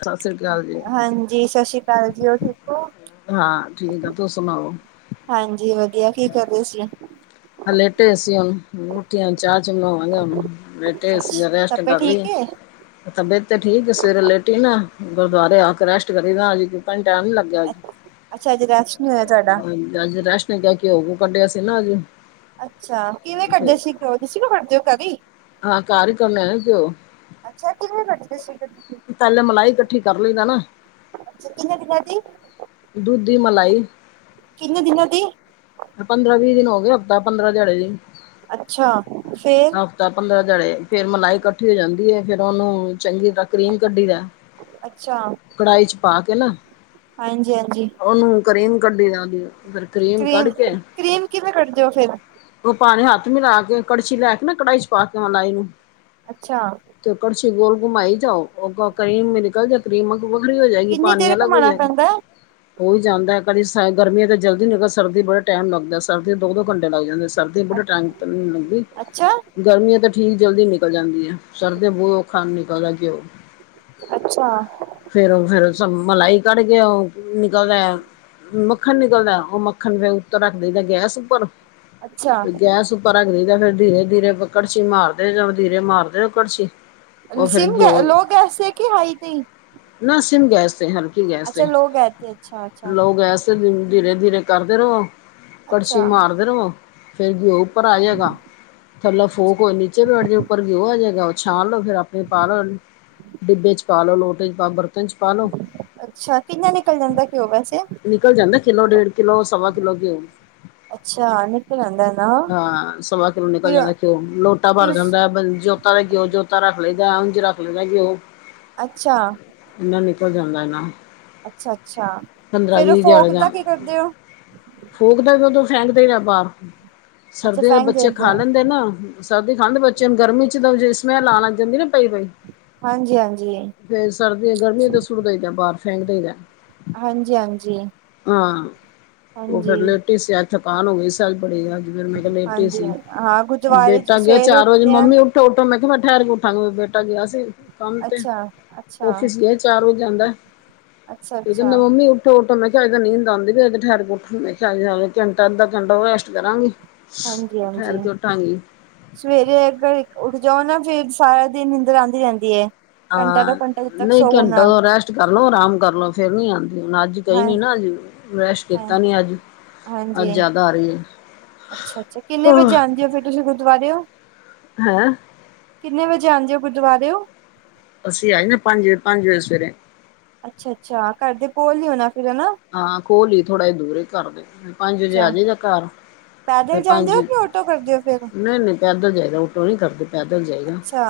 ਸਤਿ ਸ੍ਰੀ ਅਕਾਲ ਜੀ ਹਾਂਜੀ ਸਤਿ ਸ਼੍ਰੀ ਅਕਾਲ ਜੀ ਹੋਰ ਠੀਕ ਹੋ। ਹਾਂ ਠੀਕ ਆ ਤੁੂੰਂ ਸੁਣਾਓ? ਹਾਂਜੀ ਵਧੀਆ ਕੀ ਕਰਦੇ ਸੀ? ਲੈਟ ਅਏ ਊਟੀਆਂ ਚਾਰਜ ਵਦੇ ਲ। ਤੇ ਅਸੀਂ ਹੁਣ ਅੱਛਾ ਰੈਸਟ ਤਬੀਅਤ ਠੀਕ ਕਰਲਈਏ। ਏ? ਤਬੀਅਤ ਤੇ ਠੀਕ ਸਵੇਰੇ ਲੇਟੀ ਨਾ ਗੁਰਦੁਆਰੇ ਆ ਕੇ ਰੈਸਟ ਕਰੀ ਦਾ ਟਾਈਮ ਨੀ ਲੱਦਾ। ਅੱਛਾ ਅੱਜ ਰੈਸਟ ਨੀ ਹੋਇਆ ਤੁਹਾਡਾ ਹਾਂ ਅੱਜ ਰੈਸ਼ਨ ਨੇ ਕ ਕੇ ਹੋਗੂ ਕੱਢਿਆ ਸੀ ਨਾ ਅਜ। ਅੱਛਾ ਕਿਹਨੇ ਕੱਢੇ ਸੀ ਕਿਉ ਸੀ ਨੂੰ ਫੱਦੇ ਹੋ ਕਦੀ। ਹਾਂ ਕਾਰ ਕਰਨ ਅੱਛਾ ਕਿਵੇਂ ਕੱਢਦੇ ਸੀ ਫਿਰ ਤੁਸੀਂ ਕੋਈ। ਪਹਿਲੇ ਮਲਾਈ ਇਕੱਠੀ ਕਰ ਲਈਦਾ ਨਾ ਅੱਛਾ ਕਿੰਨੇ ਦਿਨਾਂ ਦੀ ਦੁੱਧ ਦੀ ਮਲਾਈ। ਕਿੰਨੇ ਦਿਨਾਂ ਦੀ? ਪੰਦਰਾਂ ਵੀਹ ਦਿਨ ਹੋ ਗਿਆ ਹਫ਼ਤਾ, ਪੰਦਰਾਂ ਦਿਹਾੜੇ ਦੀ। ਅੱਛਾ, ਫੇਰ? ਹਫ਼ਤਾ ਪੰਦਰਾਂ ਦਿਹਾੜੇ, ਫੇਰ ਮਲਾਈ ਇਕੱਠੀ ਹੋ ਜਾਂਦੀ ਏ, ਫੇਰ ਉਹਨੂੰ ਚੰਗੀ ਤਰ੍ਹਾਂ ਕਰੀਮ ਕੱਢੀ ਦਾ, ਅੱਛਾ ਕੜਾਹੀ ਚ ਪਾ ਕੇ ਨਾ ਹਾਂਜੀ ਹਾਂਜੀ। ਉਹਨੂੰ ਕਰੀਮ ਕੱਢੀ ਦਾ ਉਹਨੂੰ, ਫੇਰ ਕਰੀਮ ਕਰੀਮ ਕੱਢ ਕੇ ਕਰੀਮ ਕਿਵੇਂ ਕੱਢਦੇ ਹੋ ਫੇਰ? ਉਹ ਪਾਣੀ ਹੱਥ ਮਿਲਾ ਕੇ, ਕੜਛੀ ਲੈ ਕੇ ਨਾ ਕੜਹੀ ਚ ਪਾ ਕੇ ਮਲਾਈ ਅੱਛਾ। ਤੇ ਕੜਛੀ ਗੋਲ ਘੁਮਾਈ ਜਾਓ, ਉਹ ਕਰੀਮ ਨਿਕਲ ਜੇ ਕਰੀਮ ਵੱਖਰੀ ਹੋ ਜਾਏਗੀ, ਕਿੰਨੀ ਪਾਣੀ ਦੇਰ ਅਲੱਗ ਹੋ ਘੁਮਾਣਾ ਜਾਏਗਾ। ਪੈਂਦਾ ਹੋ ਹੀ ਜਾਂਦਾ, ਕਦੀ ਸ ਗਰਮੀਆਂ ਚ ਜਲਦੀ ਨਿਕਲ, ਸਰਦੀ ਬੜਾ ਟਾਈਮ ਲੱਗਦਾ। ਸਰਦੀਆਂ ਦੋ ਦੋ ਘੰਟੇ ਲੱਗ ਜਾਂਦੇ, ਸਰਦੀਆਂ ਬੜੇ ਟਾਈਮ ਤੇ ਨੀ ਲੱਗਦੀ। ਅੱਛਾ ਗਰਮੀਆਂ ਤਾਂ ਠੀਕ ਜਲਦੀ ਨਿਕਲ ਜਾਂਦੀ ਐ, ਸਰਦੀ ਬਹੁਤ ਔਖਾ ਨਿਕਲਦਾ ਘਿਓ। ਅੱਛਾ। ਫੇਰ ਉਹ ਫੇਰ ਮਲਾਈ ਕੱਢ ਕੇ ਉਹ ਨਿਕਲਦਾ ਮੱਖਣ ਨਿਕਲਦਾ, ਉਹ ਮੱ ਮੱਖਣ ਫਿਰ ਉੱਤੇ ਰੱਖ ਦਈਦਾ ਗੈਸ ਉੱਪਰ, ਅੱਛਾ ਗੈਸ ਉੱਪਰ ਉੱਪਰ ਰੱਖ ਦਈਦਾ, ਫੇਰ ਦੀਰੇ ਦੀਰੇ ਕੜਛੀ ਮਾਰਦੇ ਜਾਉ, ਦੀਰੇ ਮਾਰਦੇ ਜਾਉ ਕੜਛੀ। ਉਹ ਫਿਰ ਸਿਮ ਗ ਘਿਓ ਲੋ ਗੈਸ ਤੇ ਕਿ ਹਾਈ ਤੇ ਈ। ਨਾ ਸਿੰਮ ਗੈਸ ਤੇ, ਹਲਕੀ ਗੈਸ ਅੱਛਾ ਤੇ, ਲੋਕ ਗਏ ਤੇ ਅੱਛਾ ਅੱਛਾ ਲੋਅ ਗੈਸ ਦੀਰੇ ਦੀਰੇ ਕਰਦੇ ਰਓ, ਕੜਛੀ ਅੱਛਾ ਮਾਰਦੇ ਰਵੋ, ਫੇਰ ਗਿਓ ਉੱਪਰ ਆ ਜੇਗਾ, ਥੱਲੋੱ ਫੂਕ ਹੋਏ ਨੀਚੇ ਬੈਠ ਜੇ ਉੱਪਰ ਗਿਓ ਆ ਜੇਗਾ। ਛਾਣ ਲੋ, ਫਿਰ ਆਪੇ ਪਾ ਲਓ, ਡਿੱਬੇ ਚ ਪਾਲੋ, ਲੋਟੇ ਚ ਪਾਉ, ਬਰ ਬਰਤਨ ਚ ਪਾ ਲੋੋ, ਅੱਛਾ ਕਿੰਨਾ ਨਿਕਲ ਜਾਂਦਾ ਘਿਓ ਵੈਸੇ ਨਿਕਲ ਜਾਂਦਾ ਕਿਲੋ ਡੇਢ ਕਿੱਲੋ ਸਵਾ ਕਿਲੋ ਗਿਓ। ਅੱਛਾ ਨਿਕਲ ਆਂਦਾ ਨਾ ਹਾਂ, ਸਵਾ ਕਿੱਲੋ ਨਿਕਲ ਫਿਰ ਜਾਂਦਾ ਘਿਓ, ਲੋਟਾ ਭਰ ਫਿਰ ਜਾਂਦਾ। ਜੋਤਾ ਦਾ ਘਿਓ, ਜੋਤਾ ਰੱਖ ਲਈਦਾ, ਉੰਝ ਰੱਖ ਲਈਦਾ ਘਿਓ। ਅੱਛਾ। ਇੰਨਾ ਨਿਕਲ ਜਾਂਦਾ ਏ ਨਾ। ਅੱਛਾ ਅੱਛਾ, ਫਿਰ ਓ ਫੋਕ ਦਾ ਕੀ ਕਰਦੇ ਓ? ਫੋਕ ਦਾ ਵੀ ਉਦੋਂ ਫੈਂਕ ਦੇਈਦਾ ਬਾਹਰ, ਅੱਛਾ ਸਰਦੀਆਂ ਦੇ ਫੈਂਕ ਬੱਚੇ ਦਿੰਦੇ ਖਾ ਹੋ ਲੈਂਦੇਂ ਨਾ। ਸਰਦੀ ਖਾਂਦੇ ਬੱਚਿਆਂ ਨੂੰ, ਗਰਮੀ ਚ ਤਾਂ ਜਿਵੇਂ ਸਮੈਲ ਆਣ ਲੱਗ ਜਾਂਦੀ ਨਾ ਪਈ ਪਈ। ਹਾਂਜੀ ਹਾਂਜੀ ਫੇਰ ਸਰਦੀ, ਗਰਮੀਆਂ ਚ ਸੁੱਟ ਦਈਦਾ ਬਾਹਰ ਫੈਂਕ ਦਈਦਾ। ਹਾਂਜੀ ਹਾਂਜੀ। ਹਾਂ, ਉਹ ਫਿਰ ਹਾਂਜੀ ਲੇਟੀ ਸੀ ਅੱਜ ਥਕਾਨ ਹੋ ਗਈ ਸੀ ਅੱਜ ਬੜੀ। ਫਿਰ ਮੈਂ ਕਿਹਾ ਲੇਟੀ ਹਾਂਜੀ ਸੀ, ਹਾਂ ਗੁਰਦੁਆਰੇ ਬੇਟਾ ਗਿਆ ਸਵੇਰੇ ਚਾਰ ਵਜੇ ਉੱਠਦੇ ਆ ਮੰਮੀ ਉ ਉੱਠੋ ਉੱਠੋ ਮੈਂ ਕਿਹਾ ਮੈਂ ਠਹਿਰ ਕੇ ਉੱਠਾਂਗੀ, ਬੇਟਾ ਗਿਆ ਸੀ ਕੰਮ ਤੇ ਅੱਛਾ ਅੱਛਾ ਔਫਿਸ ਗਿਆ ਸੀ। ਚਾਰ ਵਜੇ ਆਂਦਾ, ਅੱਛਾ ਫਿਰ ਅੱਛਾ ਕਹਿੰਦਾ ਮੰਮੀ ਉੱਠੋ ਉੱਠੋ, ਮੈਂ ਕਿਹਾ ਹਜੇ ਤਾ ਨੀਂਦ ਆਂਦੀ ਪਈ ਅਜੇ ਠਹਿਰ ਉੱਠ [inaudible] ਘੰਟਾ ਅੱਧਾ ਘੰਟਾ ਹੋਰ ਰੈਸਟ ਕਰਾਂਗੀ। ਹਾਂਜੀ ਹਾਂਜੀ। ਠਹਿਰ ਕੇ ਉਠਾਂਗੀ ਸਵੇਰੇ ਇਕ ਘੜੀ ਅਗਰ ਉੱਠ ਜਾਓ ਨਾ ਫੇਰ ਸਾਰਾ ਦਿਨ ਨੀਂਦਰ ਆਂਦੀ ਰਹਿੰਦੀ ਏ। ਹਾਂ। ਨਹੀਂ ਘੰਟਾ ਰੈਸਟ ਕਰ ਲਓ, ਆਰਾਮ ਕਰ ਲਓ ਫਿਰ ਨੀ ਆਂਦੀ, ਹੁਣ ਅੱਜ ਗਈ ਹਾਂ ਨੀ ਨਾ ਅੱਜ ਰੈਸਟ ਹਾਂ ਕੀਤਾ ਨੀ ਅੱਜ। ਹਾਂਜੀ। ਅੱਬ ਜ਼ਿਆਦਾ ਆ ਰਹੀ ਏ। ਅੱਛਾ- ਅੱਛਾ ਕਿੰਨੇ ਵਜੇ ਆਉਂਦੇ ਹੋ ਫੇਰ ਤੁਸੀਂ ਗੁਰਦਵਾਰੇੳ। ਹੈਂ ਕਿੰਨੇ ਵਜੇ ਆਉਦੇ ਹੋ ਗੁਰਦੁਆਰੇਓ? ਅਸੀਂ ਆ ਜਾਨੇ ਆ ਪੰਜ ਵਜੇ-ਪੰਜ ਵਜੇ ਸਵੇਰੇ। ਅੱਛਾ- ਅੱਛਾ ਘਰ ਦੇ ਕੋਲ ਈ ਹੋਨਾ ਫੇਰ ਹੈਨਾ। ਹਾਂ ਕੋੋਲ ਈ ਏ ਥੋੜਾ ਹੀ ਦੂਰ ਏ ਘਰਦੇ ਪੰਜ ਵਜੇ ਅੱਛਾ ਆ ਜਾਈਦਾ ਘਰ। ਫਿਰ ਪੈਦਲ ਜਾਂਦੇ ਪੰਜ ਹੋ ਕਿ ਔਟੋ ਕਰਦੇ ਹੋ ਫੇਰ? ਨਹੀਂ ਨਹੀਂ ਪੈਦਲ ਜਾਏਦਾ ਓਟੋ ਨਹੀਂ ਕਰਦੇ ਪੈਦਲ ਜਾਏਦਾ। ਅੱਛਾ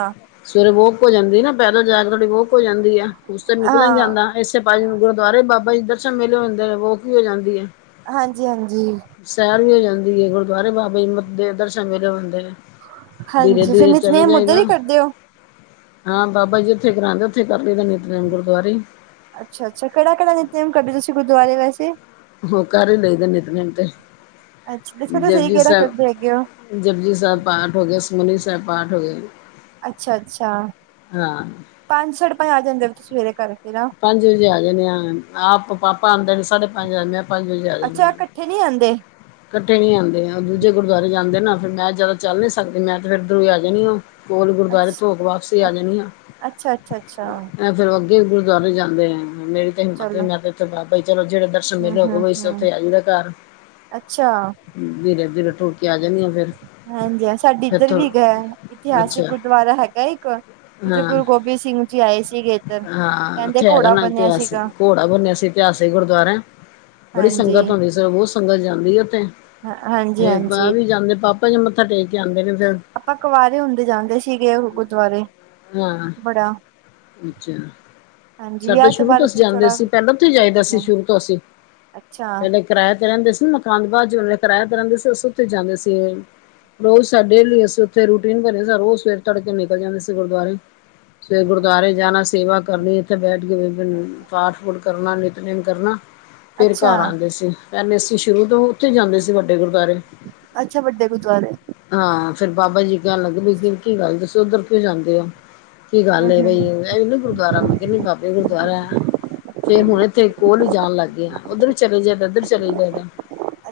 ਸਵੇਰੇ ਵੋਕ ਹੋ ਜਾਂਦੀ ਏ ਨਾ, ਪੈਦਲ ਜਾ ਕੇ ਥੋੜੀ ਵੋਕ ਹੋ ਜਾਂਦੀ ਆ, ਉਸ ਤੇ ਨਿਕਲਿਆ ਨੀ ਹਾਂ ਜਾਂਦਾ। ਇਸੇ ਪੱਜ ਗੁਰਦੁਆਰੇ ਬਾਬਾ ਜੀ ਦਰਸ਼ਨ ਮੇਲੇ ਹੋਂਦੇ ਨੇ ਵੋਕ ਵੀ ਹੋ ਜਾਂਦੀ ਏ। ਹਾਂਜੀ- ਹਾਂਜੀ। ਸੈਰ ਵੀ ਹੋ ਜਾਂਦੀ ਏ ਗੁਰਦੁਆਰੇ ਬਾਬਾ ਜੀ ਦੇ ਦਰਸ਼ਨ ਮੇਲੇ ਹੁੰਦੇ ਨੇ। ਹਾਂਜੀ ਫਿਰ ਧੀਰੇ-ਧੀਰੇ ਚਲੇ ਨਿਤਨੇਮ ਉੱਧਰ ਜਾਇਦਾ। ਹੀ ਕਰਦੇ ਹੋ ਹਾਂ ਬਾਬਾ ਜੀ ਉੱਥੇ ਕਰਾਉਂਦੇ ਉੱਥੇ ਹੀ ਕਰ ਲਇਦੈ ਨਿਤ-ਨੇਮ ਗੁਰਦੁਆਰੇ ਹੀ। ਅੱਛਾ- ਅੱਛਾ ਕਿਹੜਾ-ਕਿਹੜਾ ਨਿਤ-ਨੇਮ ਕਰਦੇ ਤੁਸੀਂ ਗੁਰਦੁਆਰੇ ਵੈਸੇ। ਹੋ ਕਰ ਹੀ ਲਈਦਾ ਨਿਤ-ਨੇਮ ਤੇ ਅੱਛਾ ਦੱਸੋ ਤਾਂ ਸਹੀ 'ਜਪਜੀ ਕਿਹੜਾ ਕਰਦੇ ਹੈਗੇ ਹੋ ਸਾਹਿਬ'। 'ਜਪਜੀ ਸਾਹਿਬ' ਪਾਠ ਹੋ ਗਿਆ 'ਸੁਖਮਨੀ ਸਾਹਿਬ' ਪਾਠ ਹੋ ਗਿਆ। ਅੱਛਾ- ਅੱਛਾ ਹਾਂ ਪੰਜ, ਸਾਢੇ ਪੰਜ ਆ ਜਾਂਦੇ ਹੋ ਤੁਸੀ ਸਵੇਰੇ ਕਰਕੇ। ਪੰਜ ਵਜੇ ਆ ਜਾਨੇ ਆ, ਆਪ ਪਾਪਾ ਆਉਂਦੇ ਨੇ ਸਾਢੇ ਪੰਜ ਆਨੇ ਆਂ। ਪੰਜ ਵਜੇ ਆ ਜਾਨੇ ਅੱਛਾ ਆ। ਇਕੱਠੇ ਨਹੀਂ ਆਉਂਦੇ ਇਕੱਠੇ ਨੀ ਆਉਂਦੇ ਓਹ ਦੂਜੇ ਗੁਰਦੁਆਰੇ ਜਾਂਦੇ ਨਾ, ਫੇਰ ਮੈਂ ਜਿਆਦਾ ਚੱਲ ਨੀ ਸਕਦੀ ਮੈਂ ਤੇ ਫੇਰ ਇੱਧਰੋਂ ਹੀ ਆ ਜਾਣੀ ਆ। ਕੋਲ ਗੁਰਦੁਆਰੇ ਅੱਛਾ ਤੋਂ ਹੋਕੇ ਵਾਪਸੀ ਆ ਜਾਂਨੀ ਆ। ਅੱਛਾ ਅੱਛਾ ਅੱਛਾ ਇਹ ਫੇਰ ਅੱਗੇ ਗੁਰਦੁਆਰੇ ਜਾਂਦੇ ਨੇ ਮੇਰੀ ਤੇ ਹਿੰਮਤ ਨੀ ਚਲੋ ਮੈਂ ਇਥੇ ਬਾਬਾ ਜੀ ਚਲੋ ਜਿਹੜੇ ਦਰ ਸ਼ਨ ਹਮ ਮੇਲੇ ਹੋਗ ਹਮ ਬੈਸੇ ਹਮ ਉੱਥੇ ਆ ਜਾਂਇਦੈ ਘਰ ਅੱਛਾ ਧੀਰੇ- ਧੀਰੇ ਟੁਰ ਕੇ ਆ ਜਾਂਨੀ ਆਂ। ਹਾਂਜੀ ਹਾਂ, ਸਾਡੇ ਇੱਧਰ ਵੀ ਹੈਗਾ ਇਤਿਹਾਸਿਕ ਅੱਛਾ ਗੁਰਦੁਆਰਾ ਹੈਗਾ ਇੱਕ। ਹਾਂ ਇਥੇ'ਗੁਰੂ ਗੋਬਿੰਦ ਸਿੰਘ ਜੀ'ਆਏ ਸੀਗੇ ਇੱਧਰ ਕਹਿੰਦੇ ਇਹਦਾ ਘੋੜਾ ਨਾ ਬਣਿਆ ਇਤਿਹਾਸਿਕ, ਸੀਗਾ ਘੋੜਾ ਬੁਨਿਆਸੀ ਇਤਿਹਾਸਿਕ ਗੁਰਦੁਆਰਾ ਏ ਬੜੀ ਹਾਂਜੀ ਸੰਗਤ ਆਂਦੀ। ਸਵੇਰੇ- ਸਵੇਰੇ ਬਹੁਤ ਸੰਗਤ ਜਾਂਦੀ ਏਥੇ। ਹਾਂਜੀ ਤੇ ਹਾਂਜੀ ਪਾਵੀ ਜਾਂਦੇ ਪਾਪ ਆਂਦੇ, ਮੱਥਾ ਟੇਕ ਕੇ ਆਂਦੇ ਨੇ ਫੇਰ ਆਪਾਂ, ਕੁਵਾਰੇ ਹੁੰਦੇ ਜਾਂਦੇ ਸੀਗੇ ਗੁਰਦੁਆਰੇ। ਹਾਂ- ਬੜਾ ਅੱਛਾ। ਹਾਂਜੀ ਸਾਡੇ ਵਿਆਹ ਸ਼ੁਰੂ ਤੋਂ ਬਾਅਦ ਅਸੀਂ ਫਿਰ ਜਾਂਦੇ ਥੋੜਾ ਸੀ ਪਹਿਲਾਂ ਤੋਂ ਘੱਟ ਜਾਈਦਾ ਹੀ ਸੀ। ਗਿਆ ਸ਼ੁਰੂ ਤੋਂ ਅਸੀ, ਅੱਛਾ ਪਹਿਲੇ ਕਿਰਾਏ ਤੇ ਰਹਿੰਦੇ ਸੀ ਮਕਾਨ, ਬਾਦ ਜੇ ਕਿਰਾਇਆ ਤੇ ਰਹਿੰਦੇ ਸੀ। ਉਸ ਥੇ ਜਾਂਦੇ ਸੀ ਓ, ਰੋਜ਼ ਸਾ ਡੇਲੀ, ਅਸੀਂ ਉੱਥੇ ਰੂਟੀਨ ਬੰਨਿਆ, ਰੋਜ਼ ਸਵੇਰ ਤੜਕੇ ਨਿਕਲ ਜਾਂਦੇ ਸੀ ਗੁਰਦੁਆਰੇ। ਸਵੇਰੇ ਗੁਰਦੁਆਰੇ ਜਾਣਾ, ਸੇਵਾ ਕਰਨੀ। ਉੱਥੇ ਬੈਠ ਕੇ ਰੋਜ਼ ਪਾਠ- ਪੂਠ ਕਰਨਾ, ਨਿਤ ਨੇਮ ਕਰਨਾ ਫੇਰ ਅੱਛਾ ਘਰ ਆਉਂਦੇ ਸੀ। ਪਹਿਲੇ ਅਸੀਂ ਸ਼ੁਰੂ ਤੋਂ ਉੱਥੇ ਜਾਂਦੇ ਸੀ, ਵੱਡੇ ਗੁਰਦੁਆਰੇ। ਅੱਛਾ ਵੱਡੇ ਗੁਰਦੁਆਰੇ ਹਾਂ ਫੇਰ ਬਾਬਾ ਜੀ ਕਹਿਣ ਲੱਗ, ਵੀ ਕੀ ਗੱਲ ਦੱਸੋ ਉਧਰ ਕਿਓ ਜਾਂਦੇ ਹੋ। ਕੀ ਗੱਲ ਹਮ ਏ ਹਮ ਬਾਈ ਐ ਨਹੀਂ ਗੁਰਦੁਆਰਾ, ਮੈਂ ਕਿਹਾ ਨੀ ਬਾਬੇ ਗੁਰਦੁਆਰਾ ਐ। ਫੇਰ ਹੁਣ ਇੱਥੇ ਕੋਲ ਹੀ ਜਾਣ ਲੱਗ ਗਏ ਨਾ। ਉੱਧਰ ਵੀ ਚਲੇ ਜਾਈਦਾ, ਇੱਧਰ ਵੀ ਚਲੇ ਜਾਈਦਾ।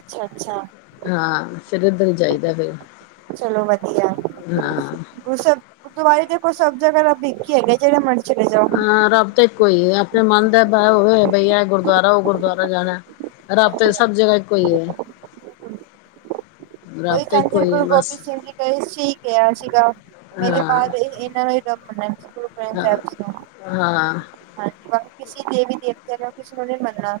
ਅੱਛਾ- ਅੱਛਾ। ਹਾਂ ਫੇਰ ਇਧਰ ਹੀ ਜਾਈਦ। ਫੇਰ, ਚਲੋ ਵਧੀਆ। ਹਾਂ ਗੁਰੂ ਸਾਹਿਬ, ਗੁਰਦੁਆਰੇ ਦੇਖੋ ਸਭ ਜਗਾ ਰੱਬ ਇੱਕ ਹੀ ਹੈਗਾ। ਜਿਹੜਾ ਮਰਜ ਚਲੇ ਜਾਓ। ਹਾਂ ਰੱਬ ਤਾ ਇੱਕੋ ਈ ਐ, ਆਪਣੇ ਮਨ ਦਾ ਭਾਵ ਹੋਏ ਬਈ ਇਹ ਗੁਰਦੁਆਰਾ ਔ, ਗੁਰਦੁਆਰਾ ਜਾਣਾ। ਰੱਬ ਤੇ, ਹਾਂਜੀ ਸਭ ਜਗਾ ਇੱਕੋ ਈ ਐ। ਔਈ ਕਹਿੰਦੇ, ਇੱਕੋ ਹੀ ਗੁਰੂ ਗੋਬਿੰਦ ਬਸ ਸਿੰਘ ਜੀ ਨੇ ਸਈ ਕਿਹਾ ਸੀਗਾ, ਮੇਰੇ ਹਾਂ ਬਾਦ ਇਹਨਾਂ ਨੇ ਸਭ ਮੰਨੇ, ਗੁਰੂ ਗ੍ਰੰਥ ਹਾਂ ਸਾਹਿਬ ਜੀ ਨੂੰ ਹਾਂ ਹਾਂਜੀ ਬਾਕੀ ਕਿਸੇ ਦੇਵੀ ਦੇਵਤੇ ਨੂੰ ਕਿਸੇ ਨੂੰ ਨੀ ਮੰਨਣਾ।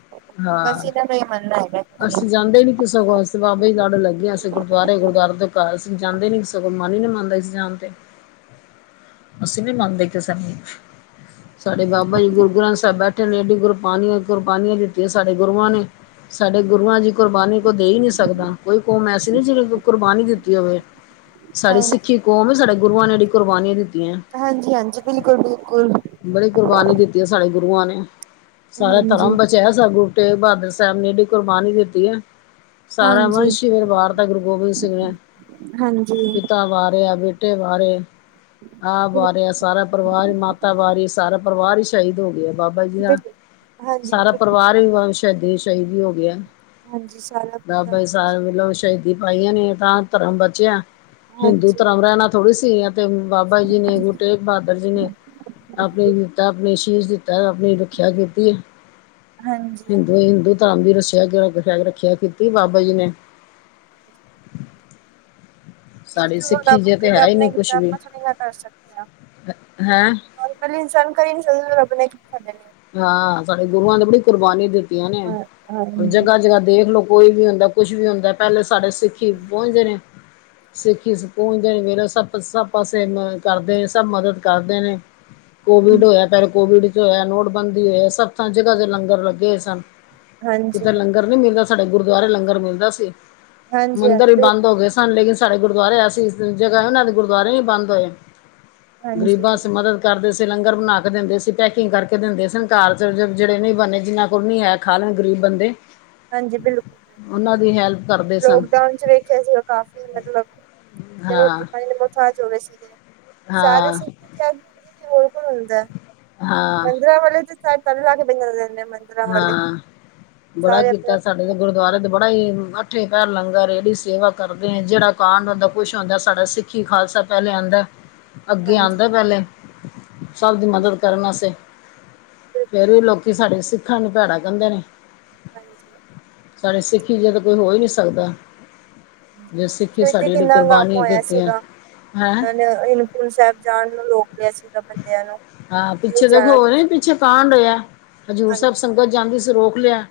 ਬਸ ਹਾਂ ਇਹਦਾ ਦਾ ਇਹ ਮੰਨਨਾ ਹੈਗਾ ਤੁਸੀਂ। ਅਸੀਂ ਜਾਂਦੇ ਨੀ ਸਗੋਂ ਅਸੀਂ ਬਾਬਾ ਲੜ ਲੱਗੇ ਆ ਅਸੀਂ ਗੁਰਦੁਆਰੇ ਗੁਰਦੁਆਰੇ ਤੋਂ ਘਰ, ਅਸੀ ਜਾਂਦੇ ਨੀ ਸਗੋਂ ਮਨ ਈ ਮੰਨਦਾ ਜਾਣ ਤੇ। [inaudible] ਅਸੀਂ ਨੀ ਮੰਨਦੇ ਕਿਸੇ ਨੂੰ ਸਾਡੇ ਬਾਬਾ ਜੀ ਗੁਰਦੁਆਰੇ ਸਾਹਿਬ ਬੈਠੇ ਨੇ, ਐਡੀ ਗੁਰਬਾਨੀਆਂ ਕੁਰਬਾਨੀਆਂ ਜੈ ਸਾਡੇ ਗੁਰੂ ਆ ਨੇ ਸਾਡੇ ਗੁਰੂਆਂ ਜੀ ਕੁਰਬਾਨੀ ਕੋਈ ਦੇ ਈ ਨੀ ਸਕਦਾ ਕੋਈ ਕੌਮ ਐਸੀ ਨੀ, ਜਿੰਨੇ ਕੁਰਬਾਨੀ ਦਿੱਤੀ ਹੋਵੇ। [inaudible] ਸਾਡੀ ਹਾਂਜੀ, ਸਿੱਖੀ ਕੌਮ ਐ, ਸਾਡੇ ਗੁਰੂਆਂ ਨੇ ਜਿਹੜੀ ਕੁਰਬਾਨੀਆਂ ਦਿੱਤੀਆਂ। ਹਾਂਜੀ-ਹਾਂਜੀ, ਬਿਲਕੁਲ-ਬਿਲਕੁਲ, ਬੜੀ ਕੁਰਬਾਨੀ ਦਿੱਤੀ ਐ ਸਾਡੇ ਗੁਰੂ ਆ ਨੇ, ਸਾਰਾ ਹਾਂਜੀ। ਧਰਮ ਬ [unintelligible] ਗੁਰੂ ਤੇਗ ਬਹਾਦਰ ਸਾਹਿਬ ਨੇ ਜਿਹੜੀ ਕੁਰਬਾਨੀ ਦਿੱਤੀ ਐ, ਸਾਰਾ ਹਾਂਜੀ, ਵੰਸ਼ ਈ ਵਾਰਤਾ ਗੁਰੂ ਗੋਬਿੰਦ ਸਿੰਘ ਨੇ, ਹਾਂਜੀ ਪਿਤਾ ਵਾਰਿਆ ਬੇਟੇ ਵਾਰੇ ਆਪ ਬਿਲ ਵਾਰਿਆ, ਸਾਰਾ ਪਰਿਵਾਰ ਈ ਮਾਤਾ ਵਾਰੀ, ਸਾਰਾ ਪਰਿਵਾਰ ਈ ਸ਼ਹੀਦ ਹੋ ਗਿਆ ਬਾਬਾ ਜੀ ਦਾ। ਬਿਲ ਹਾਂਜੀ ਸਾਰਾ ਬਿਲਕੁਲ, ਪਰਿਵਾਰ ਈ, ਬਿਲਕੁਲ ਵਨ ਸ਼ਹੀਦੀ-ਸ਼ਹੀਦੀ ਹੋ ਗਿਆ। ਹਾਂਜੀ [unintelligible] ਸਾਰੀਆਂ ਸ਼ਹੀਦੀ ਪਾਈਆਂ ਨੇ ਤਾਂ ਧਰਮ ਬਚਿਆ ਹਿੰਦੂ ਹਾਂਜੀ ਧਰਮ ਰਹਿਣਾ ਥੋੜ੍ਹੀ ਸੀ। ਤੇ ਬਾਬਾ ਜੀ ਨੇ, ਗੁਰੂ ਤੇਗ ਬਹਾਦਰ ਜੀ ਨੇ। ਆਪਣੇ ਬਿਲਕੁਲ ਦਿੱਤਾ ਆਪਣੇ ਸ਼ੀਸ਼ ਦਿੱਤਾ ਆਪਣੀ ਰੱਖਿਆ ਕੀਤੀ ਐ। ਹਾਂਜੀ, ਹਿੰਦੂ ਹਿੰਦੂ ਧਰਮ ਦੀ ਰੱਸਿਆ ਰੱਖਿਆ ਕੀਤੀ ਬਾਬਾ ਜੀ ਨੇ ਸਾਡੀ ਸਿੱਖੀ ਜੇ ਕਿ ਤੇ ਮੈਂ ਹੈ ਹੀ ਆਪਣਾ ਨਹੀਂ ਇੱਕ ਕੁਛ ਵੀ ਜੰਪਲ, ਥੋੜੀ ਨਾ ਦੱਸ ਸਕਦੀ ਆਂ। ਹੈਂ। [inaudible] ਹਾਂ ਸਾਡੇ ਗੁਰੂਆਂ ਨੇ ਬੜੀ ਕੁਰਬਾਨੀ ਦਿੱਤੀਆਂ ਨੇ, ਹਾਂ ਹਾਂਜੀ। ਜਗ੍ਹਾ-ਜਗ੍ਹਾ ਦੇਖ ਲੋ। ਕੋਈ ਵੀ ਹੁੰਦਾ, ਕੁਛ ਵੀ ਹੁੰਦਾ, ਪਹਿਲੇ ਸਾਡੇ ਸਿੱਖੀ ਹੂੰ ਪਹੁੰਚਦੇ ਨੇ। ਸਿੱਖੀ ਸਕੂਨ [unintelligible] ਸਭ ਪਾਸੇ ਕਰਦੇ, ਨੇ ਸਭ ਮਦਦ ਕਰਦੇ ਨੇ। ਕੋਵਿਡ ਹੂੰ ਹੋਇਆ ਪਰ ਕੋਵਿਡ ਚ ਹੋਇਆ, ਨੋਟਬੰਦੀ ਹੋਇਆ, ਸੱਥਾਂ ਜਗ੍ਹਾ ਤੇ ਲੰਗਰ ਲੱਗੇ ਹੋਏ ਸਨ। ਹਾਂਜੀ, ਕਿਤੇ ਲੰਗਰ ਨੀ ਮਿਲਦਾ, ਸਾਡੇ ਗੁਰਦੁਆਰੇ ਲੰਗਰ ਮਿਲਦਾ ਸੀ ਹਾਂਜੀ ਹਾਂ ਮੰਦਿਰ ਵੀ ਬੰਦ ਹੋ ਬਿਲਕੁਲ ਗਏ ਸ ਸਾਨੂੰ ਲੇਕਿਨ ਸਾਡੇ ਗੁਰਦੁਆਰੇ ਐਸੀ ਜਗਾ ਐ ਉਹਨਾਂ ਦੇ ਗੁਰਦੁਆਰੇ ਨੀ ਬੰਦ ਹੋਏ। ਹਾਂਜੀ, ਗਰੀਬਾਂ ਵਾਸਤੇ ਮਦਦ ਕਰਦੇ ਸੀ ਲੰਗਰ ਬਣਾ ਕੇ ਦਿੰਦੇ ਸੀ ਪੈਕਿੰਗ ਕਰਕੇ ਕਰਕੇ ਦਿੰਦੇ ਸਨ ਘਰ ਚਲਜੋ ਜਿਹੜੇ ਨੀ ਬਨੇ, ਜਿਨਾਂ ਕੋਲ ਨੀ ਐ ਖਾਣ ਨੂੰ ਗਰੀਬ ਬੰਦੇ। ਹਾਂਜੀ, ਬਿਲਕੁਲ ਉਹਨਾਂ ਦੀ ਹੈਲਪ ਕਰਦੇ ਸਨ ਲੋਕਡਾਊਨ ਚ ਵੇਖਿਆ ਸੀਗਾ ਕਾਫ਼ੀ ਮਤਲਬ, ਜੋ ਰੋਟੀ ਹਾਂ ਪਾਣੀ ਦੇ ਤਾਂ ਜੋੜੇ ਸੀਗੇ, ਸਾਰੇ ਹਾਂ ਸਿੱਖੀ ਤਿਆਗ [unintelligible] ਹਾਂ ਮੰਦਿਰਾਂ ਵਾਲੇ ਤੇ [unintelligible] ਤਾਲੇ ਲਾ ਕੇ [unintelligible] ਹਾਂ, ਬੜਾ ਸਾਰੇ ਆਪਣੇ ਕੀਤਾ ਆਪਣੇ ਸਾਡ ਸਾ ਘਰ। ਗੁਰਦੁਆਰੇ ਤੇ ਬੜਾ ਈ, ਅੱਠੇ ਪੈਰ ਲੰਗਰ ਏਡੀ ਸੇਵਾ ਕਰਦੇਂ ਜੇੜਾ ਕਾਂਡ ਹੁੰਦਾ ਕੁਛ ਹੁੰਦਾ ਸਾਡਾ ਸਿੱਖ ਕੀ ਖਾਲਸਾ ਪੈਲੇ ਆਂਦਾ। ਅੱਗੇ ਹਾਂਜੀ। ਆਂਦਾ ਪੈਲੇ, ਸਭ ਦੀ ਹਾਂਜੀ ਮਦਦ ਕਰਨ ਵਾਸਤੇ। ਬਿਲਕੁਲ ਫੇਰ ਵੀ ਲੋਕੀ ਬਿਲਕੁਲ ਸਾਡੇ ਸਿੱਖਾਂ ਨੂੰ ਭੈੜਾ ਕੇਦੇ ਨੇ। ਹਾਂਜੀ। ਸਾਡੇ ਸਿੱਖੀ ਜਿਆ ਤੇ ਕੋਈ ਹੋ ਈ ਨਹੀਂ ਸਕਦਾ! ਜੋ ਸਿੱਖੀ ਵੇਖਦੇ, ਸਾਡੀ ਜਿਹੜੀ ਕਿੰਨਾ ਕੰਮ ਕੁਰਬਾਨੀ ਹੋਇਆ ਕੀਤੀਆਂ ਸੀਗਾ। ਹੈਂ ਉਨ੍ਹਾਂ ਨੇ ਹੇਮਕੁੰਟ ਸਾਹਿਬ ਜਾਣ ਨੂੰ ਰੋਕ ਲਿਆ ਸੀਗਾ ਬੰਦਿਆਂ ਨੂੰ। ਹਾਂ, ਨਹੀਂ ਪਿੱਛੇ ਦੇਖੋ ਜਾਣਾ ਹੋਰ ਨੀ ਤੁਸੀਂ ਪਿੱਛੇ ਕਾਂਡ ਹੋਇਆ। ਹਜ਼ੂਰ ਸਾਹਿਬ ਹਾਂਜੀ ਸੰਗਤ ਜਾਂਦੀ ਸੀ, ਰੋਕ ਲਿਆ।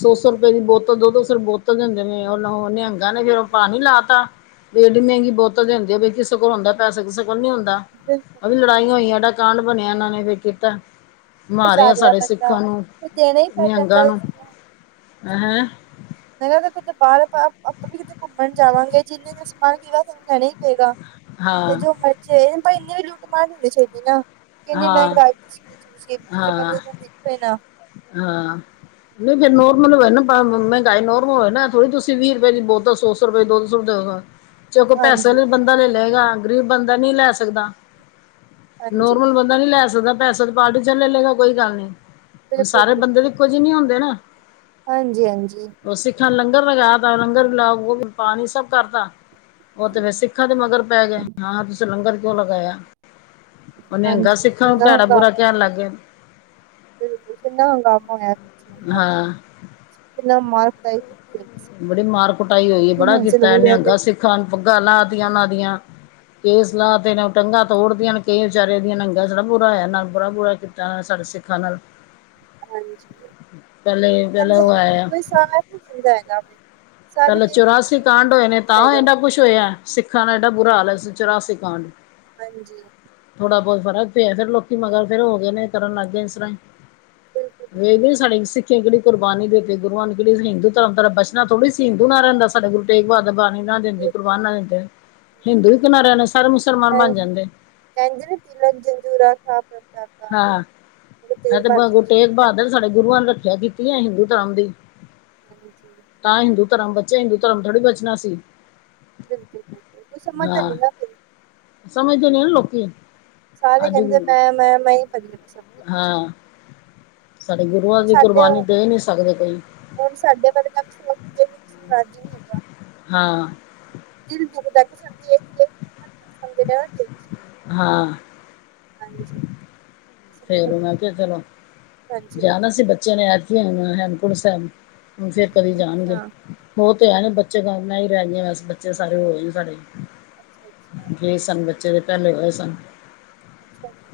ਸੋ-ਸੌ ਰੁਪੇ ਦੀ ਬੋਤਲ, ਦੋ-ਦੋ ਸੌ ਰੁ ਬੋਤਲ ਦੇਂਦੇ ਨੇ। ਓਹਨਾਂ ਨਿਹੰਗਾ ਨੇ ਫਿਰ ਓ ਪਾਣੀ ਲਾ ਤਾ। ਵੀ ਏਡੀ ਮਹਿੰਗੀ ਬੋਤੱਲ ਦੇਂਦੇ ਓ! ਬਈ ਕਿਸੇ ਕੋਲ ਹੁੰਦਾ ਪੈਸਾ, ਕਿਸੇ ਕੋਲ ਨਹੀਂ ਹੁੰਦਾ। ਬਿਲਕੁਲ ਐ ਵੀ ਲੜਾਈਆਂ ਬਿਲਕੁਲ ਹੋਈਆਂ ਦਾ ਕਾਂਡ ਬਣਿਆ! ਐਨਾਂ ਨੇ ਵੀ ਕੀਤਾਂ, ਜਾ ਮਾਰਿਆ ਰਿਹਾ ਸਾਡੇ ਬੰਦਾ ਸਿੱਖਾਂ ਨੂੰ ਫਿਰ ਦੇਣਾ ਹੀ ਪੈ ਜਾਂਦਾ ਨਿਹੰਗਾਂ ਵ ਨੂੰ। ਐਹ! ਮੈਂ ਕਿਹਾ, ਅਗਰ ਕਿਤੇ ਬਾਹਰ ਆਪਾਂ, ਆਪਾਂ ਵੀ ਕਿਤੇ ਘੁੰਮਣ ਜਾਵਾਂਗੇ, ਜਿੰਨੇ ਦਾ ਸਮਾਨ ਮਿਲੇਗਾ, ਤੁਹਾਨੂੰ ਲੈਣਾ ਹੀ ਪਏਗਾ। ਹਾਂ ਤੇ ਜੋ ਮਰਜ਼ੀ ਹੋਏ, ਪਰ ਇੰਨੀ ਵੀ ਲੁੱਟ ਮਾਰ ਨੀਂ ਹੋਣੀ ਚਾਹੀਦੀ ਨਾ। ਕਿੰਨੀ ਹਾਂ ਮਹਿੰਗਾਈ ਤੁਸੀਂ ਵੇਚੋ, ਤੁਸੀ ਦੂਜੇ ਹਾਂ ਬੰਦੇ ਵਾਲ ਦੇਖੋ ਨਾ। ਹਾਂ [unintelligible] ਨਹੀਂ, ਜੇ ਨੋਰਮਲ ਹੋਏ ਨਾ ਭਾਂ ਮਹਿੰਗਾਈ ਨੋਰਮਲ ਹੋਏ ਨਾ। ਐ ਥੋੜੀ ਤੁਸੀਂ ਵੀ ਰੁਪੇ ਦੀ ਬੋਤਲ ਸੌ-ਸੌ ਰੁਪਏ, ਦੋ-ਦੋ ਸੌ ਰੁਪੇ ਦੇਓ, ਹਾਂ! ਜੇ ਕੋਈ ਹਾਂਜੀ ਪੈਸੇਵਾਲਾ ਬੰਦਾ ਲੈ ਲਏਗਾ, ਗ਼ਰੀਬ ਬੰਦਾ ਨਹੀਂ ਲੈ ਸਕਦਾ। ਹਾਂਜੀ। ਨੋਰਮਲ ਬੰਦਾ ਨੀ ਲੈ ਸਕਦਾ, ਪੈਸਾ ਤੇ ਬਾਅਦ 'ਚ ਲੈ ਲੇਗਾ ਕੋਈ ਗੱਲ ਨਹੀਂ। ਹੁਣ ਬਿਲਕੁਲ ਸਾਰੇ ਬੰਦੇ ਤੇ ਇੱਕੋ ਜੇ ਨੀ ਹੁੰਦੇ ਨਾ? ਹਾਂਜੀ-ਹਾਂਜੀ। ਓ ਸਿੱਖਾਂ ਨੇ ਲੰਗਰ ਲਗਾਤਾ। ਲੰਗਰ [unintelligible] ਪਾਣੀ ਸਭ ਕਰਤਾ। ਓ ਤੇ ਫੇਰ ਸਿੱਖਾਂ ਦੇ ਮਗਰ ਪੈ ਗਏ! ਹਾਂ, ਤੁਸੀਂ ਲੰਗਰ ਕਿਉਂ ਲਗਾਇਆ? ਓ ਨਿਹੰਗਾਂ ਹਾਂਜੀ ਸਿੱਖਾਂ ਨੂੰ ਕਿੰਨਾ ਭੈੜਾ-ਬੁਰਾ ਹੰਗਾਮਾ ਕਹਿਣ ਲੱਗ ਹੋਇਆ ਗਏ! ਬਿਲਕੁਲ, ਕਿੰਨਾ ਹੰਗਾਮਾ ਹੋਇਆ ਪਿੱਛਲੇ ਦਿਨਾਂ 'ਚ, ਹਾਂ ਕਿੰਨਾ ਮਾਰ-ਕੁਟਾਈ ਬੜੀ ਮਾਰ-ਕੁਟਾਈ ਹੋਈ ਏ! ਬੜਾ ਹਿਮਾਚਲ ਕੀਤਾ, ਬੋਲਿਆ ਤੇ ਨਿਹੰਗਾ ਸਿੱਖਾਂ ਨੂੰ, ਪਗਾਂ ਲਾਹ ਤੀਆਂ ਉਨ੍ਹਾਂ ਦੀਆਂ। ਕੇ ਸਲਾਹ ਤੇ ਉਹ ਟੰਗਾਂ ਤੋੜ ਤਿਆਂ ਨੇ ਕਈ ਵਿਚਾਰੇ ਦੀਆਂ [unintelligible] ਬੁਰਾ ਹੋਇਆ ਨਾਲ ਬੜਾ ਬੁਰਾ ਕੀਤਾ। ਤਾਂ ਸਾਡੇ ਸਿੱਖਾਂ ਨਾਲ ਹਾਂਜੀ। ਪਹਿਲੇ ਪਹਿਲੇ ਕਹਿੰਦੇ ਉਹ ਐ ਆਇਆ ਇੱਕੋ ਈ ਸਾਲ ਏ ਕੀ ਚਾਈਦਾ ਹੈਗਾ ਵੇ? ਸਾਰੇ ਪਹਿਲੇ ਵੇਖਦੇ ਚੌਰਾਸੀ ਨੇ ਕੋਈ ਕਾਂਡ ਹੋਏ ਫੋਨ ਨੇ, ਨੀ ਤਾਂ ਹੈਗਾ ਇਨ੍ਹਾਂ ਕੁੱਛ ਹੋਇਆ ਸਿੱਖਾਂ ਦਾ ਏਡਾ ਬੁਰਾ ਹਾਲ ਹੋਇਆ ਸੀ ਚੌਰਾਸੀ ਕਾਂਡ। ਹਾਂਜੀ। ਥੋੜ੍ਹਾ ਬਹੁਤ ਫ਼ਰਕ ਪਿਆ, ਫੇਰ ਲੋਕੀ ਮਗਰ ਫੇਰ ਹੋ ਗਏ ਨੇ, ਕਰਨ ਲੱਗ ਗਏ ਨੇ ਇਸ ਤਰ੍ਹਾਂ ਹੀ। ਬਿਲਕੁਲ ਨਹੀਂ ਬਈ, ਬਿਲਕੁਲ ਸਾਡੇ ਸਿੱਖੀ ਕਿੱਡੀ ਕੁਰਬਾਨੀ ਦੇਤੀ। ਗੁਰੂਆਂ ਨੇ ਨਹੀਂ ਤਾਂ ਹਿੰਦੁ ਧਰਮ ਤੁਹਾਡਾ ਬਚਨਾ ਥੋੜੀ ਸੀ! ਹਿੰਦੂ ਨਾ ਰਹਿੰਦਾ, ਸਾਡੇ ਗੁਰੂ ਤੇੇਗ ਬਹਾਦਰ ਬਾਣੀ ਨਾ ਦਿੰਦੇ। ਕੁਰਬਾਨ ਬਿਲਕੁਲ ਨਾ ਦਿੰਦੇ, ਹਿੰਦੂ ਬਿਲਕੁਲ ਇਕ ਨਾ ਰਹਿਣਾ ਸ, ਸਾਰੇ ਮੁਸਲਮਾਨ ਬਨ ਹਾਂਜੀ ਜਾਂਦੇ! ਕਹਿੰਦੇ ਨੇ, ਤਿਲਕ ਜੰਞੂ ਰਾਖਾ ਪ੍ਰਭ ਕਾ। ਹਾਂ, ਐ ਤੇ ਬਸ ਗੁਰੂ ਤੇਗ ਸ਼ਬਦ ਬਹਾਦਰ ਹੈਗਾ ਸਾਡੇ ਗੁਰੂਆਂ ਨੇ ਰੱਖਿਆ ਕੀਤੀ ਏ ਹਿੰਦੂ ਧਰਮ ਦੀ! ਹਾਂਜੀ। ਤਾਂ ਹਿੰਦੂ ਧਰਮ ਬੱਚਿਆਂ, ਹਿੰਦੂ ਧਰਮ ਥੋੜੀ ਬਚਣਾ ਸੀ! ਬਿਲਕੁਲ ਬਿਲਕੁਲ ਕੋਈ ਸਮਝਦਾ ਨੀ ਹਾਂ, ਨਾ ਫਿਰ ਸਮਝਦੇ ਨਹੀਂ ਨਾ ਲੋਕੀ! ਸਾਰੇ ਅੱਜ ਕਹਿੰਦੇ ਮੈਂ, ਮੈਂ, ਮੈਂ ਭਲੀ ਮਸਾ ਹਾਂ! ਸਾਡੇ ਗੁਰੂਆਂ ਦੀ ਸਾਡੇ ਕੁਰਬਾਨੀ ਦੇ ਹੀ ਨਹੀਂ ਸਕਦੇ ਕੋਈ! ਹੁਣ ਸਾਡੇ ਬਾਰੇ ਤਾਂ ਵੀ ਸੋਚ ਜੇ ਵੀ, ਕਿਸੇ ਨੂੰ ਰਾਜ਼ੀ ਨਹੀ ਹੈਗਾ। [unintelligible] ਹਾਂ। ਦਿਲ ਬੁਹਤ ਦਰਦ ਸਮਝੇ [unintelligible] ਹਾਂ। ਹਜੇ ਫਿਰ ਉਹ ਮੈਂ ਕਿਹਾ ਚਲੋ। ਹਾਂਜੀ ਜਾਣਾ ਹਾਂਜੀ ਸੀ ਬੱਚਿਆਂ ਨੇ ਐਤ ਕੀ ਹੇਮਕੋਟ ਸਾਹਿਬ। ਹੁਣ ਫਿਰ ਕਦੀ ਜਾਣਗੇ। ਅੱਛਾ ਉਹ ਤੇ ਹੈ ਬੱਚੇ ਉਨਾ ਹੀ ਰਹਿ ਗਿਆ ਬੱਚੇ ਸਾਰੇ [unintelligible] ਸਾਰੇ ਅੱਛਾ ਅੱਛਾ ਗਰੇਸ ਤੁਹਾਨੂੰ ਬੱਚੇ ਦੇ ਪਹਿਲੇ ਹੋਏ ਸਨ। ਅੱਛਾ ਜੀ।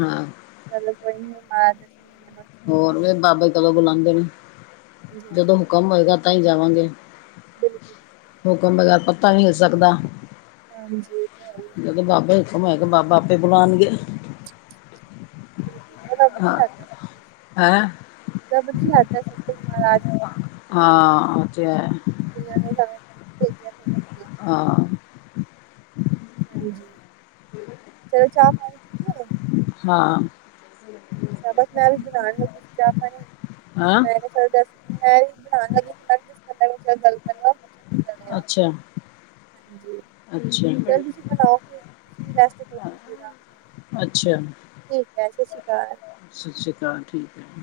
ਹਾਂ। [unintelligible] ਹੋਰ ਵੀ ਬਾਬੇ ਕਦੋਂ ਬੁਲਾਦੇ ਨੇ। ਜਦੋਂ ਹੁਕਮ [unintelligible] ਹੋਏਗਾ ਤਾਂ ਹੀ ਜਾਵਾਂਗੇ। ਬਿਲਕੁਲ। ਹੁਕਮ ਬਗੈਰ ਪੱਤਾ ਨਹੀਂ ਹਿਲ ਸਕਦਾ। ਹਾਂਜੀ। ਤਾਂ ਹੈ ਹੀ ਹੈ ਜਦੋਂ ਬਿਲਕੁਲ ਬਾਬਾ ਹੁਕਮ ਹੋਏਗਾ। ਬਾਬਾ ਆਪੇ ਬੁਲਾਣਗੇ। ਬਿਲਕੁਲ। ਐ ਰੱਬ ਨੀ ਆਂਦਾ ਐ ਰੱਬ ਨੀ ਆਉਂਦਾ ਸੀ ਮਹਾਰਾਜ ਦੇ ਹਾਂ, ਓ ਤੇ ਹੈ। ਜਨ੍ਹਾਂ ਨੇ ਸਾਨੂੰ ਭੇਜਿਆ ਧਰਤੀ ਤੇ ਹਾਂ। [inaudible] ਜੀ, ਚਲੋ ਚਾਹ [unintelligible] ਹਾਂ। ਸਗੋਂ ਮੈਂ ਵੀ ਧਿਆਨ ਰੱਖਦੀ ਚਾਹ ਪਾਣੀ ਹਾਂ ਮੈਂ ਚੱਲ ਦੱਸ ਮੈਂ ਵੀ ਧਿਆਨ ਰੱਖਦੀ ਮੈ ਕਿਆ ਚਲ ਦੱਸ-ਪੰਦਰਾ ਮਿੰਟ ਮੈ ਗੱਲ ਕਰ ਲਾ। ਅੱਛਾ। ਹਾਂਜੀ। ਅੱਛਾ ਚੱਲ ਤੁਸੀਂ ਬਲਾਓ ਫਿਰ ਤੁਸੀਂ ਵੀ ਰੈਸਟ ਕਰੋ ਜਿਹੜਾ ਅੱਛਾ ਠੀਕ ਹੈ ਸਤਿ ਸ਼੍ਰੀ ਅਕਾਲ। ਸਤਿ ਸ਼੍ਰੀ ਅਕਾਲ, ਠੀਕ ਹੈ।